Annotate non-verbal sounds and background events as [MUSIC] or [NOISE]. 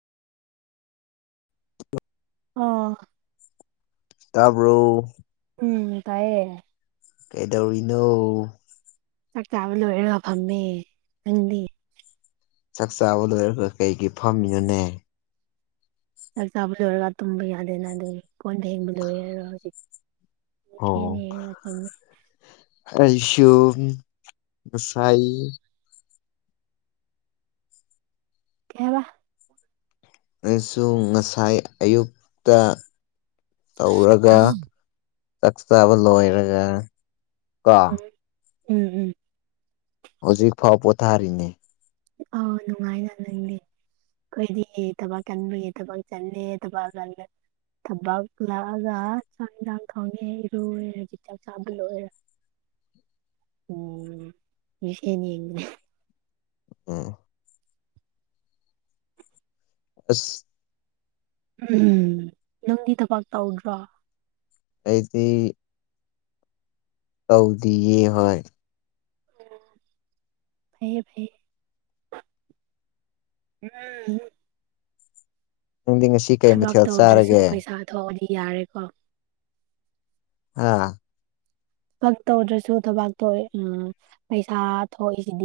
ꯑꯥ ꯇꯥꯕ꯭ꯔꯣ? ꯎꯝ ꯇꯥꯏꯌꯦ꯫ ꯀꯩꯗꯧꯔꯤꯅꯣ? ꯆꯥꯛ ꯆꯥꯕ ꯂꯣꯔꯒ ꯐꯝꯃꯦ꯫ ꯅꯪꯗꯤ? ꯆꯥꯛ ꯆꯥꯕ ꯂꯣꯏꯔꯒ ꯀꯩꯒꯤ ꯐꯝꯃꯤꯅꯣꯅꯦ? ꯆꯥꯛ ꯆꯥꯕ ꯂꯣꯏꯔꯒ ꯇꯨꯝꯕ ꯌꯥꯗꯦꯅ ꯑꯗꯨꯒꯤ ꯀꯣꯟ ꯐꯦꯡꯕ ꯂꯣꯏꯔꯦ ꯍꯧꯖꯤꯛ꯫ ꯌꯦꯡꯅ ꯑꯣ ꯌꯦꯡꯅ ꯐꯝꯃꯦ꯫ ꯑꯩꯁꯨ ꯉꯁꯥꯏ, ꯀꯩ ꯍꯥꯏꯕ? ꯑꯩꯁꯨ ꯉꯁꯥꯏ ꯑꯌꯨꯛꯇ ꯇꯧꯔꯒ, ꯆꯥꯛ ꯆꯥꯕ ꯂꯣꯏꯔꯒ ꯀꯣ ꯎꯝ ꯎꯝ ꯎꯝ ꯍꯧꯖꯤꯛ ꯐꯥꯎ ꯄꯣꯊꯥꯔꯤꯅꯦ ꯑꯥꯎ ꯅꯨꯡꯉꯥꯏꯅ ꯂꯩꯅꯦ ꯑꯈꯣꯏꯗꯤ ꯊꯕꯛ ꯀꯟꯕꯒꯤ ꯊꯕꯛ ꯆꯠꯂꯦ ꯊꯕꯛ ꯆꯠꯂꯦ ꯊꯕꯛ ꯍꯜꯂꯛꯑꯒ ꯆꯥꯛ ꯏꯟꯖꯥꯡ ꯊꯣꯡꯉꯦ ꯏꯔꯨꯔꯦ ꯍꯧꯖꯤꯛ ꯆꯥꯛ ꯆꯥꯕ ꯂꯣꯏꯔꯦ [INAUDIBLE] ꯎꯝ ꯃꯤꯡꯁꯦꯟ ꯌꯦꯡꯕꯅꯦ ꯑꫭ ꯑꯁ ꯎꯝ ꯅꯪꯗꯤ ꯊꯕꯛ ꯇꯧꯗ꯭ꯔꯣ ꯑꯩꯗꯤ ꯇꯧꯗꯤꯌꯦ ꯍꯣꯏ ꯑꫭ ꯐꯩꯌꯦ ꯐꯩꯌꯦ [UNINTELLIGIBLE] ꯅꯪꯗꯤ ꯉꯁꯤ ꯀꯩ ꯊꯕꯛ ꯃꯊꯦꯜ ꯇꯧꯗ꯭ꯔꯁꯨ ꯆꯥꯔꯒꯦ ꯄꯩꯁꯥ ꯊꯣꯛꯑꯗꯤ ꯌꯥꯔꯦꯀꯣ ꯑꯥ ꯊꯕꯛ ꯇꯧꯗ꯭ꯔꯁꯨ ꯊꯕꯛ ꯇꯣꯑꯦ ꯎꯝ ꯄꯩꯁꯥ ꯊꯣꯛꯏꯁꯤꯗꯤ